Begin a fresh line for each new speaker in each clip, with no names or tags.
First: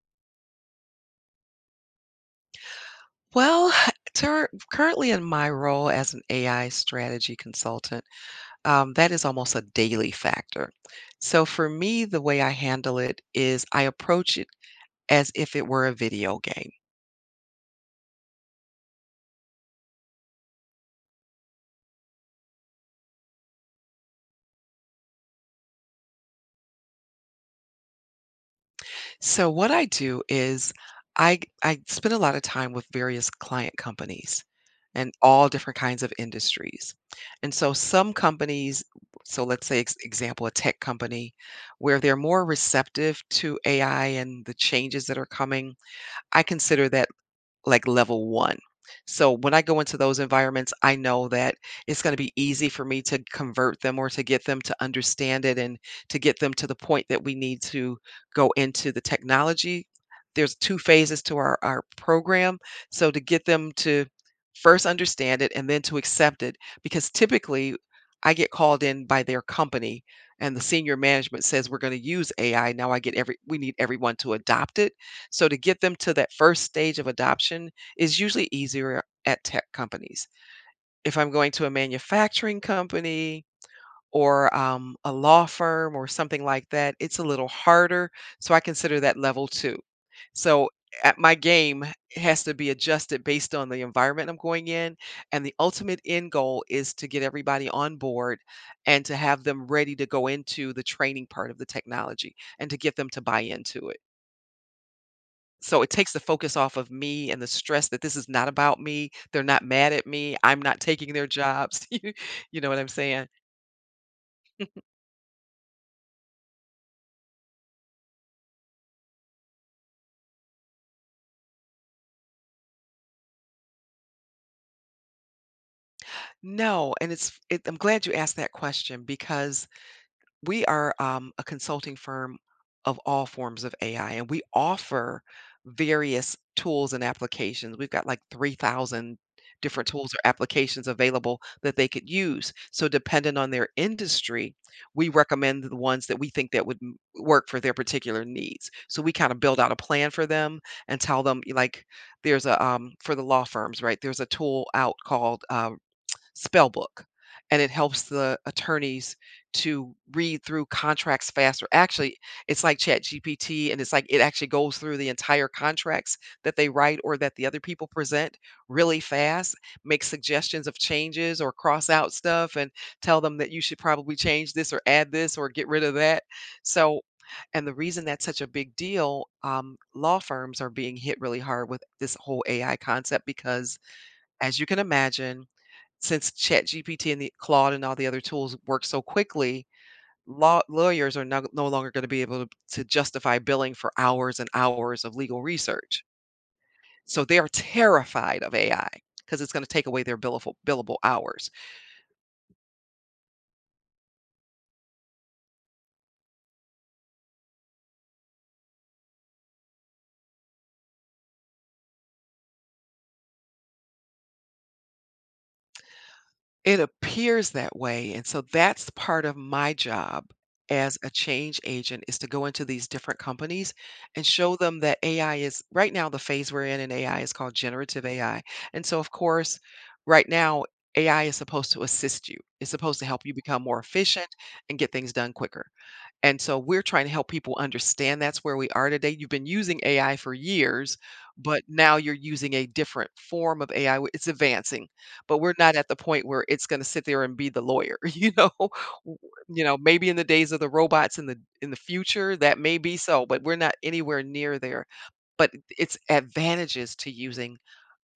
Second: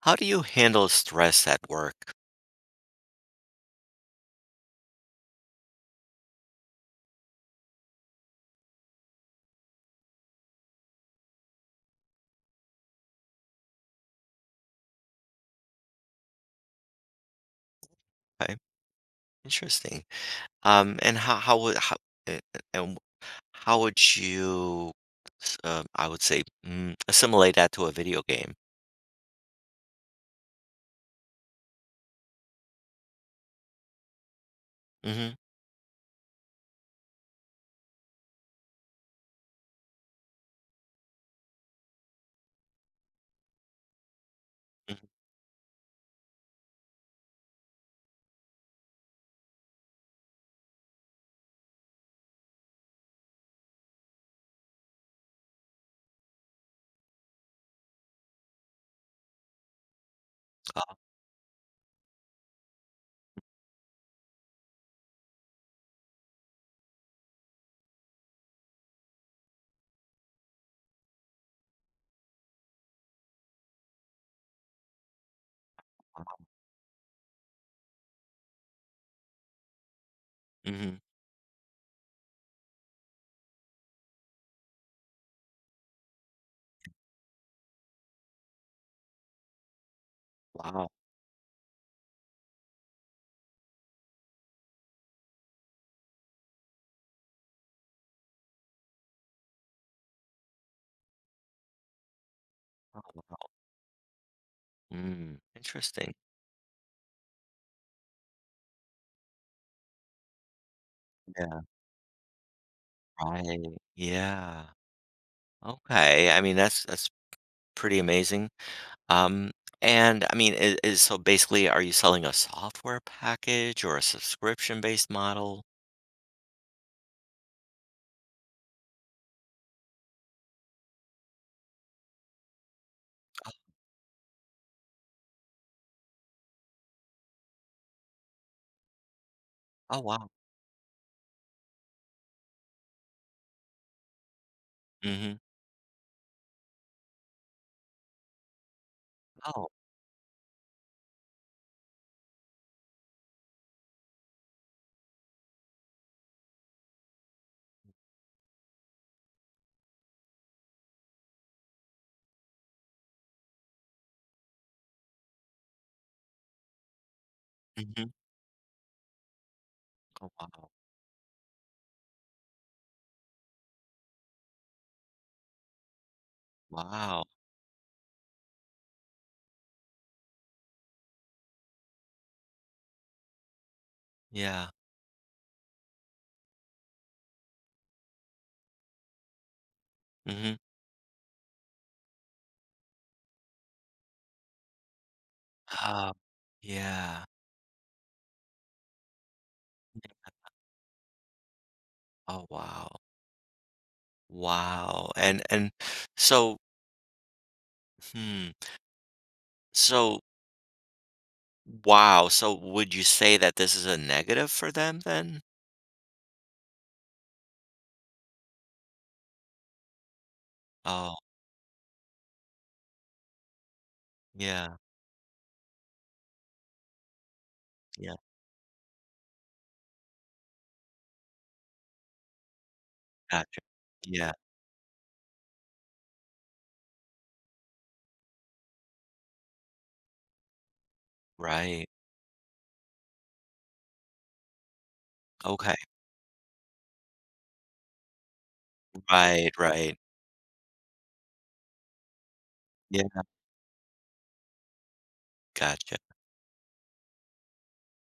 How do you handle stress at work?
Well, tur currently in my role as an AI strategy consultant, that is almost a daily factor. So for me, the way I handle it is I approach it as if it were a video game.
Okay, interesting. And how would how a- and how would you, I would say, assimilate that to a video game?
So what I do is I spend a lot of time with various client companies and
Mm-hmm.
all different kinds of industries. And so some companies, so let's say example, a tech company, where they're more receptive to AI and the changes that are coming, I consider that like level one. So when I go into those environments, I know that it's going to be easy for me to convert them or to get them to understand it, and to get them to the point that we need to go into the technology. There's two phases to our program. So to get them to first understand it and then to accept it, because typically I get called in by their company and the senior management says we're going to use AI. Now, I get every we need everyone to adopt it, so to get them to that first stage of adoption is usually easier at tech companies.
Mm-hmm.
If I'm going to a manufacturing company or a law firm or something like that, it's a little harder. So I consider that level two. So
Wow.
at my game has to be adjusted based on the environment I'm going in. And the ultimate end goal is to get everybody on board and to have them ready to go into the training part of the technology and to get
Wow,
them to buy
wow.
into it. So it takes
Interesting.
the focus off of me and the stress, that this is not about me. They're not mad at me. I'm not taking their
Yeah.
jobs. You know what I'm saying?
Right. Yeah. Okay. That's pretty amazing. Um, and I mean, is so basically, are you selling a software package or a subscription-based model?
No, and I'm glad you asked that question, because we are a consulting firm of all forms of AI, and we offer various tools and applications. We've got like 3,000 different
Oh,
tools or
wow.
applications available that they could use. So, depending on their industry, we
Mm-hmm.
recommend the ones that we think that would work for their particular needs. So, we kind of build
Oh.
out a plan for them and tell them, like, there's a for the law firms, right? There's a tool out called spell book, and it helps the attorneys to read through contracts faster. Actually, it's like ChatGPT, and it's like it actually goes through the entire contracts that they write or that the other people
Mm-hmm.
present really fast, make
Oh,
suggestions
wow.
of changes or cross out stuff and tell them that you should probably change this or add this or get rid of that. So,
Wow.
and the reason that's such a big deal, law firms are being hit really hard with this whole AI concept because, as you
Yeah.
can imagine, since ChatGPT and the Claude and all the other tools work so quickly,
Mhm.
lawyers are no longer going to be able to justify billing for hours and hours of legal research.
Oh, yeah.
So they are terrified of AI, because it's going to take away their
Yeah.
billable hours.
Oh, wow. Wow. And so, hmm. So, Wow. So would you say that this is a negative for them then?
It appears that way, and so that's part of my job as a
Oh,
change agent is to go into these different companies and show
yeah.
them that AI is right now. The phase we're in AI, is called generative
Yeah.
AI. And so of course, right now AI is supposed to assist you. It's supposed to help you
Gotcha.
become more efficient
Yeah.
and get things done quicker. And so we're trying to help people understand that's where we are today. You've been using AI for years, but
Right.
now you're using a different form of AI. It's advancing, but we're
Okay.
not at the point where it's going to sit there and be the lawyer. You know,
Right,
you know,
right.
maybe in the days of the robots in the future that may be
Yeah.
so, but we're not anywhere near there. But
Gotcha.
it's advantages to using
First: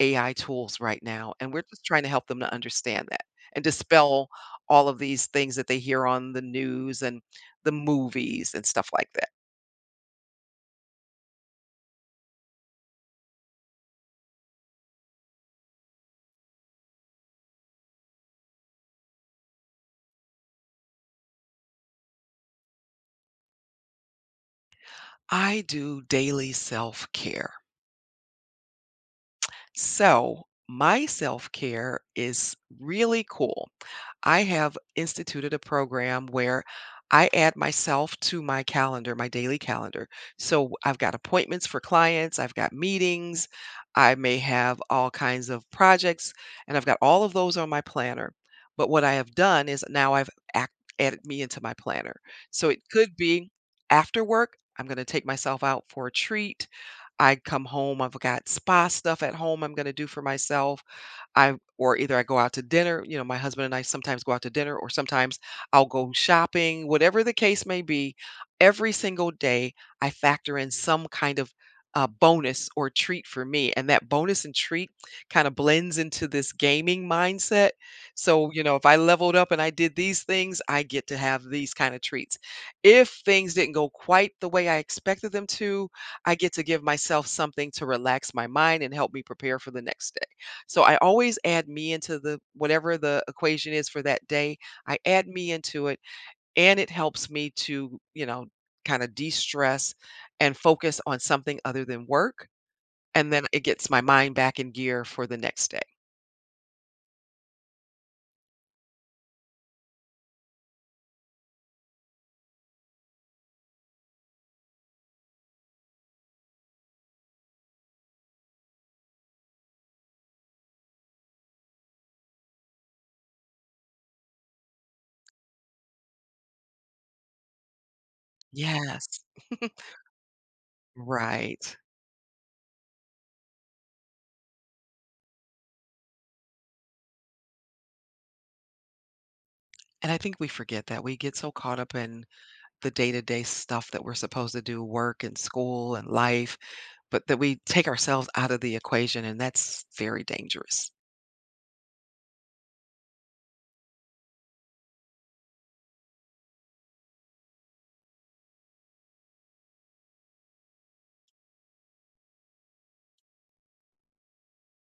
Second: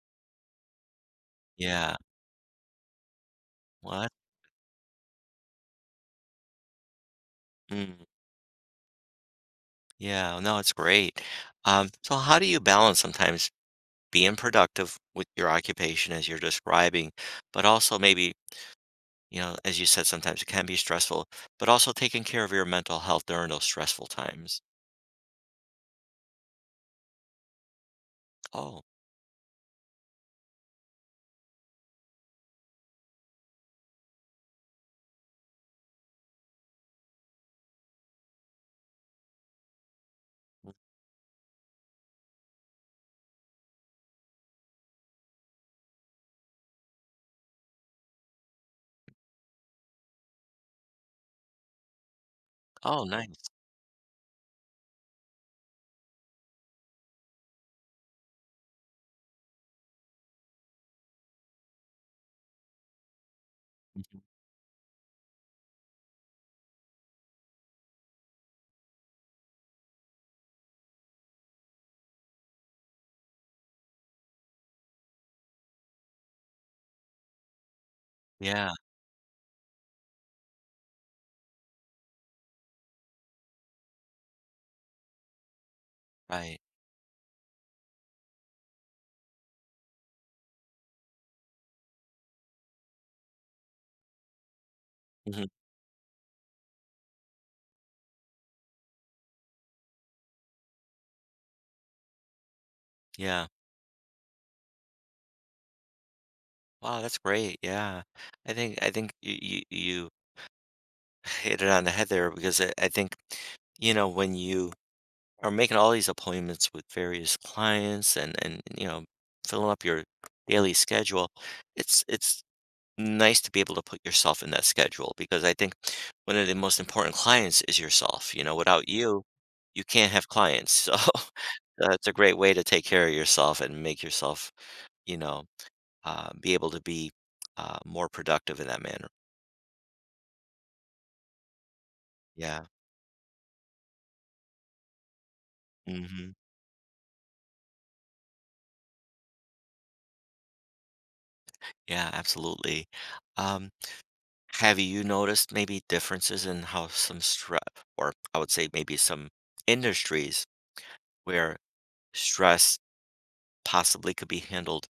AI tools right now, and we're just
Yeah.
trying to help them to understand that and
What?
dispel all of these things that they hear on the news and the
Mm.
movies and stuff like that.
Yeah. No, it's great. So how do you balance sometimes being productive with your occupation as you're describing, but also maybe, you know, as you said, sometimes it can be stressful, but also taking care of your mental health during those stressful times.
I do daily self care.
Oh,
So, my self care is really cool. I have instituted a program where I add myself to my calendar, my daily calendar. So
mm,
I've got appointments for clients, I've got meetings, I may have all kinds of projects, and I've got all of those on my planner. But what I have done is now I've added me into my planner. So it
oh,
could
nice.
be after work, I'm going to take myself out for a treat. I come home, I've got spa stuff at home I'm going to do for myself. I or either I go out to dinner, you know, my husband and I
Mhm.
sometimes go out to dinner, or sometimes I'll go shopping, whatever the case may be. Every single day I factor in some kind of bonus or treat for me. And that bonus and treat kind of blends into this gaming mindset. So, you
Yeah,
know, if I leveled up and I did these things, I get to have these kind of treats. If things didn't go quite the way I expected them to, I get
right.
to give myself something to relax my mind and help me prepare for the next day. So I always add me into the whatever the equation is for that day, I add
Hmm.
me into it, and it helps me to, you know, kind of de-stress and focus on something other than work. And then
Yeah.
it gets my mind back in gear for the next day.
Wow, that's great. Yeah. I think you hit it on the head there because I think you know when you are making all these appointments with various clients and you know filling up your daily schedule it's nice to be able to put yourself in that schedule because I think one of the most important clients is yourself. You know, without you,
Yes,
you can't have clients. So
right.
that's a great way to take care of yourself and make yourself, you know, be able to be more productive in that manner.
And I think we forget that. We get so caught up in
Yeah.
the day-to-day stuff that we're supposed to do, work and school and
Hmm.
life, but that we take ourselves out of the equation, and that's very dangerous.
Yeah, absolutely. Um, have you noticed maybe differences in how some stress, or I would say maybe some industries where stress possibly could be handled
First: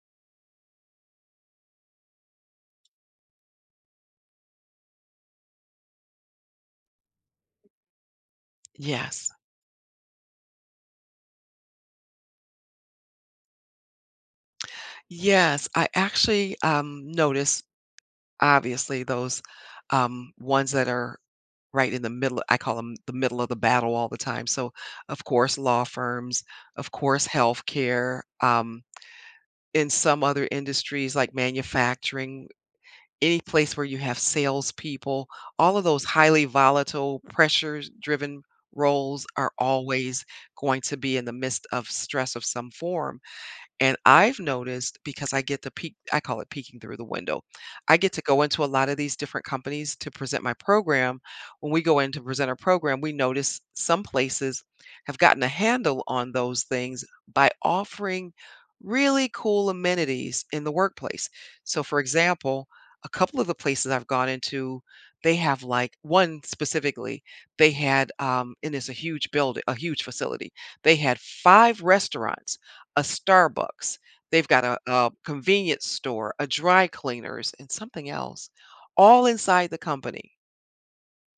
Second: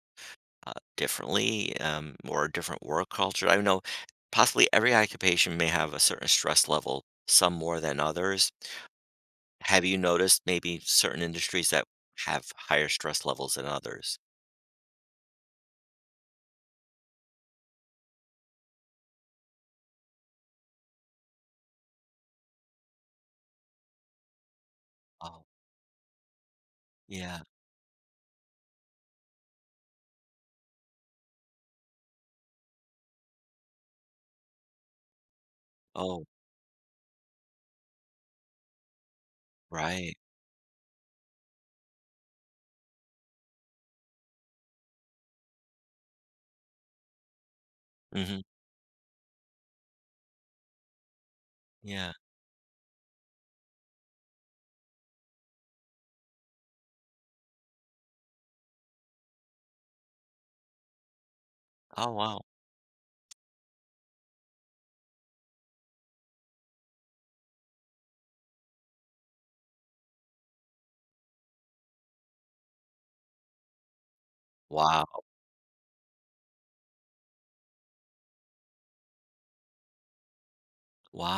differently, or a different work culture. I know possibly every occupation may have a certain stress level, some more than others.
Yes.
Have you noticed maybe certain industries that have higher stress levels than others?
Yes, I actually, notice, obviously, those, ones that are right in the middle. I call them the middle of the battle all the time. So, of
Oh,
course, law firms, of course,
yeah.
healthcare, in some other industries like manufacturing, any place where you have salespeople, all of those
Oh,
highly volatile, pressure-driven roles are
right.
always going to be in the midst of stress of some form. And I've noticed, because I get to peek, I call it peeking through the window. I get to go
Hmm.
into a lot of these different companies to present my program. When we go in
Yeah.
to present our program, we notice some places have gotten a handle on those things by offering really cool amenities in the workplace. So for
Oh, wow.
example, a couple of the places I've gone into, they have like one specifically, they had and it's a huge building, a huge facility. They had five restaurants, a Starbucks, they've got a
Wow.
convenience store, a dry cleaners, and something else, all inside the company.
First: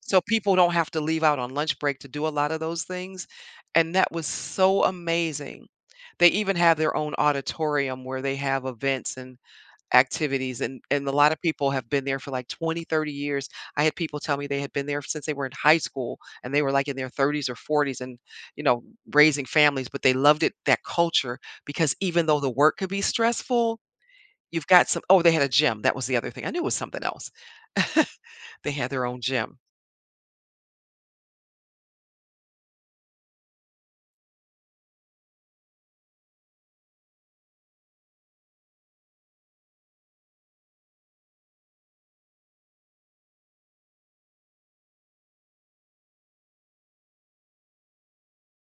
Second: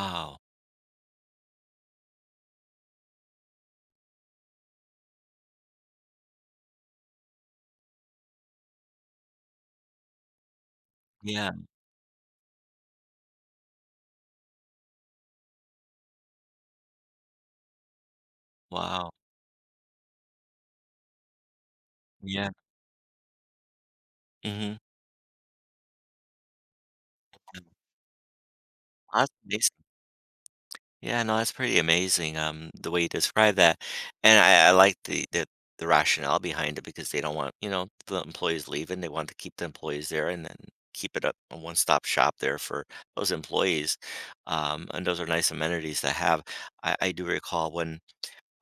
So people don't have to leave out on lunch break to do a lot of those things, and that was so amazing. They even have their own auditorium where they have events and activities, and a lot of
Yeah.
people have been there for, like, 20-30 years. I had people tell me they had been there since they were in high school, and they were, like, in their 30s or 40s and, you know,
Wow.
raising families, but they loved it, that culture, because even though
Yeah.
the work could be stressful, you've
Mm-hmm.
got some. Oh, they had a gym, that was the other thing. I knew it was something else. They had their own gym.
Yeah, no, that's pretty amazing, the way you describe that. And I like the rationale behind it because they don't want, you know, the employees leaving. They want to keep the employees there and then keep it up a one-stop shop there for those employees. And those are nice amenities to have. I do recall when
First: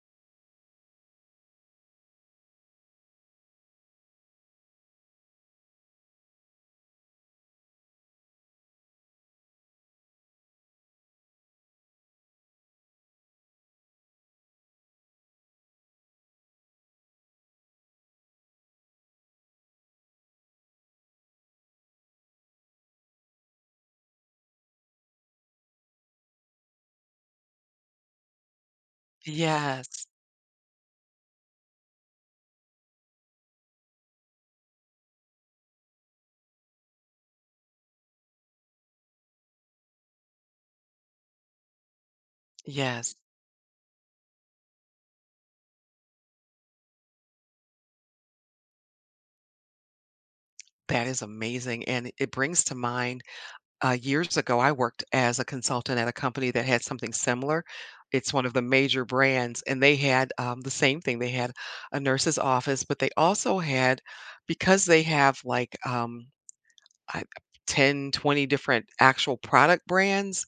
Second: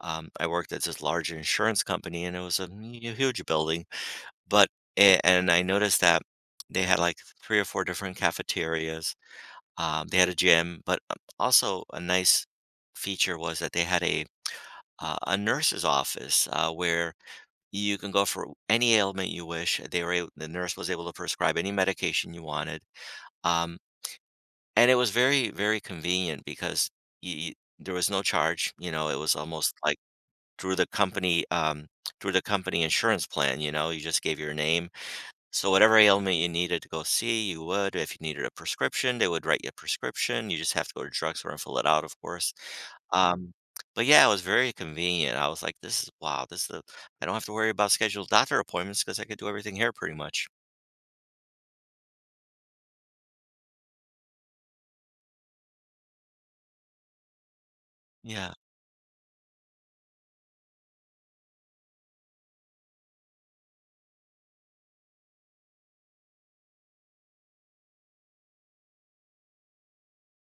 I worked at this large insurance company and it was a huge building, but and I noticed that they had like three or four different cafeterias, they had a gym, but also a nice feature was that they had a nurse's office where you can go for any ailment you wish. They were able, the nurse was able to prescribe any medication you wanted, um, and it was very very convenient because you, there was no charge. You know, it was almost like
Yes,
through the company, through the company insurance plan. You know, you just gave your name so whatever ailment you needed to go see, you would. If you needed a prescription, they would write you a prescription. You just have to go to drugstore and fill it out, of course.
yes.
Um, but yeah, it was very convenient. I was like, this is wow, this is the I don't have to worry about scheduled doctor appointments because I could do everything here pretty much.
That is amazing, and it brings to mind, years ago, I worked as a consultant at a company that had something similar. It's one of
Yeah,
the major brands, and they had the same thing. They had a nurse's office, but they also had, because they have like I- 10, 20 different actual product brands,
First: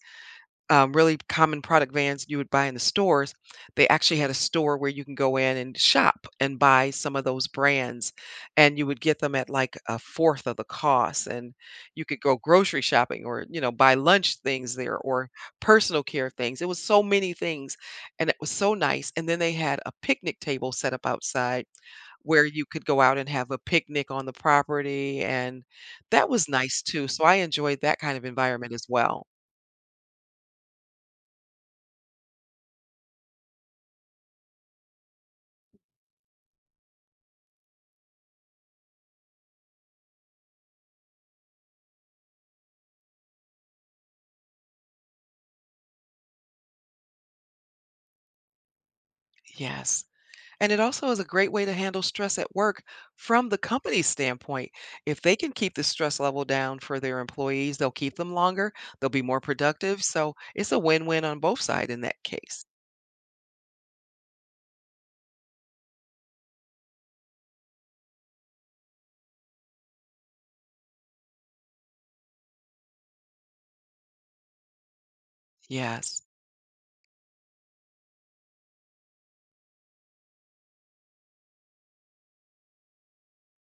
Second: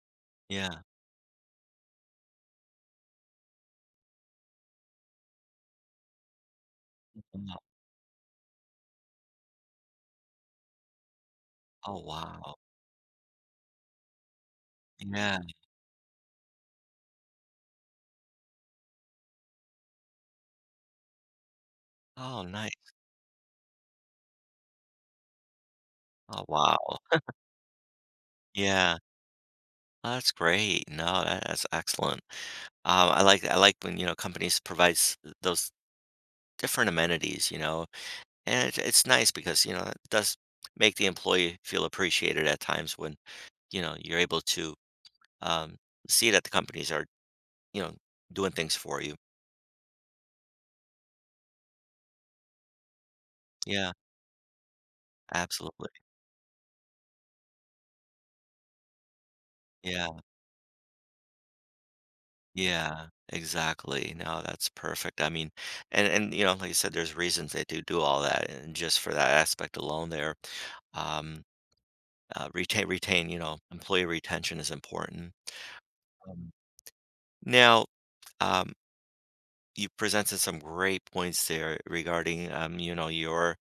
yeah.
really common product vans you would buy in the stores, they actually had a store where you can go in and shop and buy some of those
Yeah.
brands, and you would get them at like a fourth of the cost. And
Oh
you could go
wow.
grocery shopping or, you know, buy lunch things there or
Yeah.
personal care things. It was so many things, and it was so nice. And then they had a picnic table set up outside
Oh
where you could
nice.
go out and have a picnic on the property, and that
Oh
was
wow.
nice too. So I enjoyed that kind of environment as
Yeah.
well.
Oh, that's great. No, that's excellent. I like when, you know, companies provides those different amenities, you know. And it's nice because, you know, it does make the employee feel appreciated at times when, you know, you're able to, um, see that the companies are, you know, doing things for you.
Yes. And it also is a great way to handle stress at work from the
Yeah,
company's standpoint. If they can keep the
absolutely.
stress level down for their employees, they'll keep them longer, they'll be more productive.
Yeah,
So it's a win win on both sides in that case.
yeah, exactly. No, that's perfect. I mean, and you know, like I said, there's reasons they do do all that, and just for that aspect alone, there, um, retain, you know, employee retention is important.
Yes.
Um, now, um, you presented some great points there regarding, you know your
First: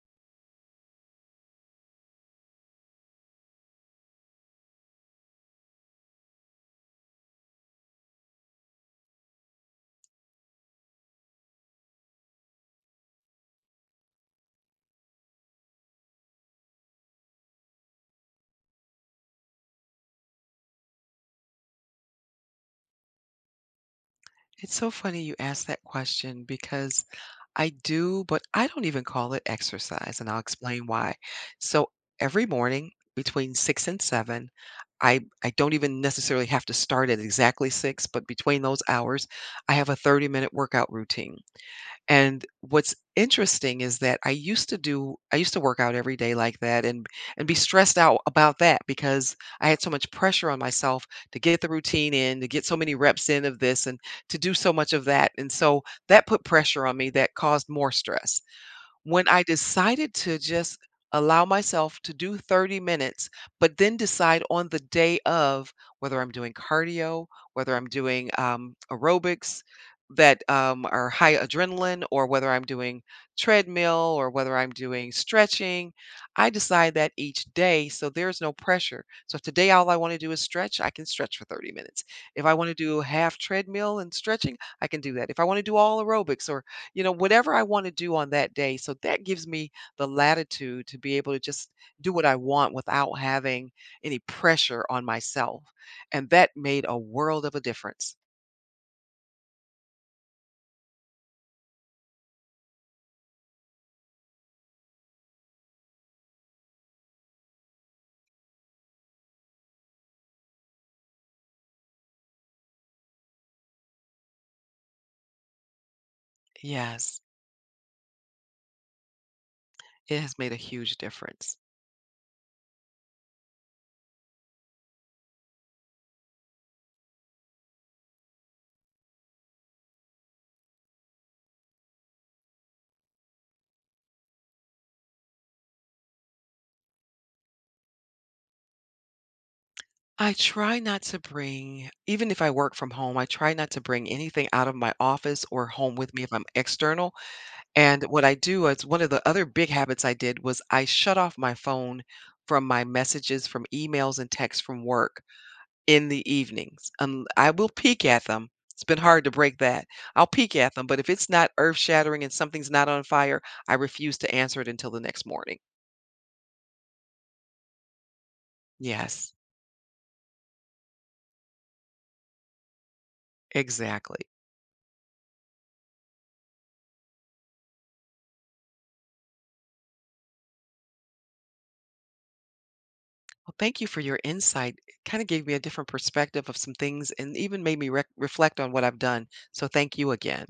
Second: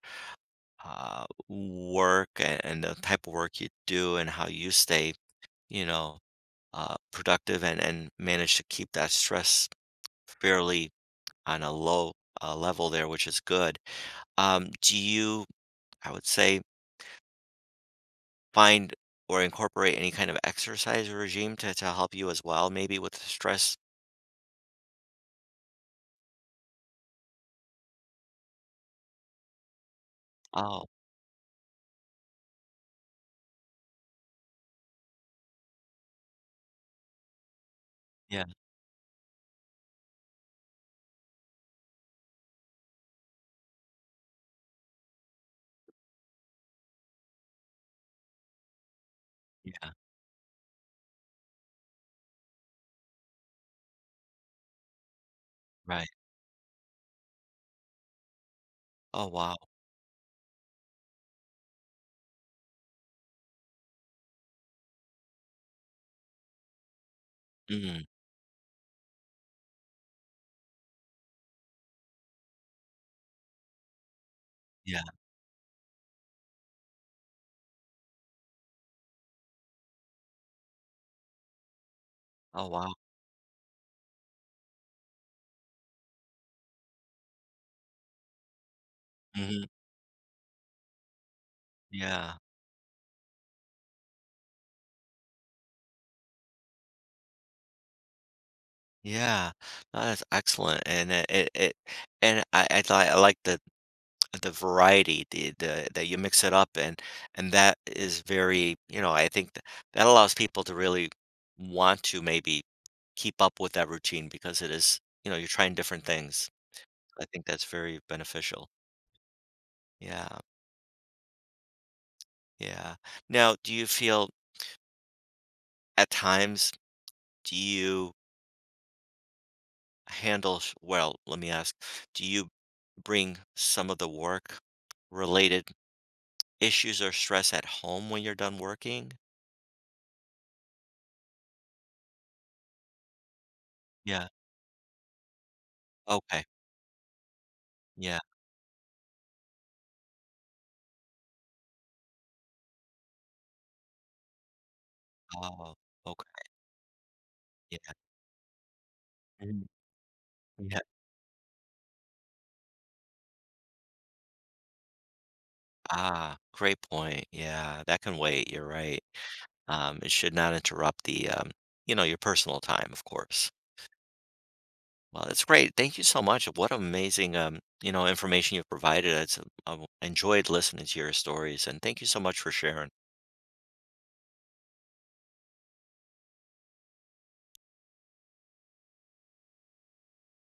work and the type of work you do and how you stay you know productive and manage to keep that stress fairly on a low level there, which is good. Do you, I would say, find or incorporate any kind of exercise regime to help you as well maybe with the stress?
It's so funny you asked that question, because I do, but I don't even call it exercise, and I'll
Oh
explain why. So every morning between six and seven, I don't even necessarily have to start at exactly six, but
yeah.
between those hours, I have a 30-minute workout routine. And what's interesting is that I used to work out every day like that and be stressed out about that, because I had
Yeah,
so much pressure on myself to get the routine in, to get so many reps in of this and to do so much of that. And so
right.
that put pressure on me that caused more stress.
Oh
When I
wow.
decided to just allow myself to do 30 minutes, but then decide on the day of whether I'm doing cardio, whether I'm
Mm,
doing aerobics that are high adrenaline, or whether I'm doing treadmill, or whether I'm
yeah.
doing stretching, I decide that each day. So there's no pressure. So if today all I want to do is stretch, I can stretch for 30 minutes. If I
Oh
want to
wow.
do half treadmill and stretching, I can do that. If I want to do all aerobics or, you know, whatever I want to do on that day. So that gives
Hmm.
me the latitude to be able to just do what
Yeah.
I want without having any pressure on myself. And that made a world of a difference.
Yeah, no, that's excellent, and it and I like the variety, the that you mix it up, and that is very, you know, I think that, that allows people to really want to maybe keep up with that routine because it is, you know, you're trying different things.
Yes,
I think that's very beneficial.
it
Yeah,
has made a huge difference.
yeah. Now, do you feel at times do you let me ask, do you bring some of the work related issues or stress at home when you're done working?
I try not to bring, even if I work from home, I try not to bring
Yeah.
anything out of my office or home with me if I'm
Okay.
external. And
Yeah.
what I do is one of the other big habits I did was I shut off my phone from my messages, from emails and texts from work
Oh,
in the
okay.
evenings. I will
Yeah.
peek at them. It's been hard to break
Mhm.
that. I'll peek at
Yeah.
them, but if it's not earth shattering and something's not on fire, I refuse to answer it until the next morning.
Ah, great point. Yeah, that can wait. You're right.
Yes,
It should not interrupt the, you know, your personal time, of course.
exactly.
Well, that's great. Thank you so much. What amazing, you know, information you've provided. It's, I've enjoyed listening to your stories, and thank you so much for sharing.
Well, thank you for your insight. It kind of gave me a different perspective of some things and even made me rec reflect on what I've done. So thank you again.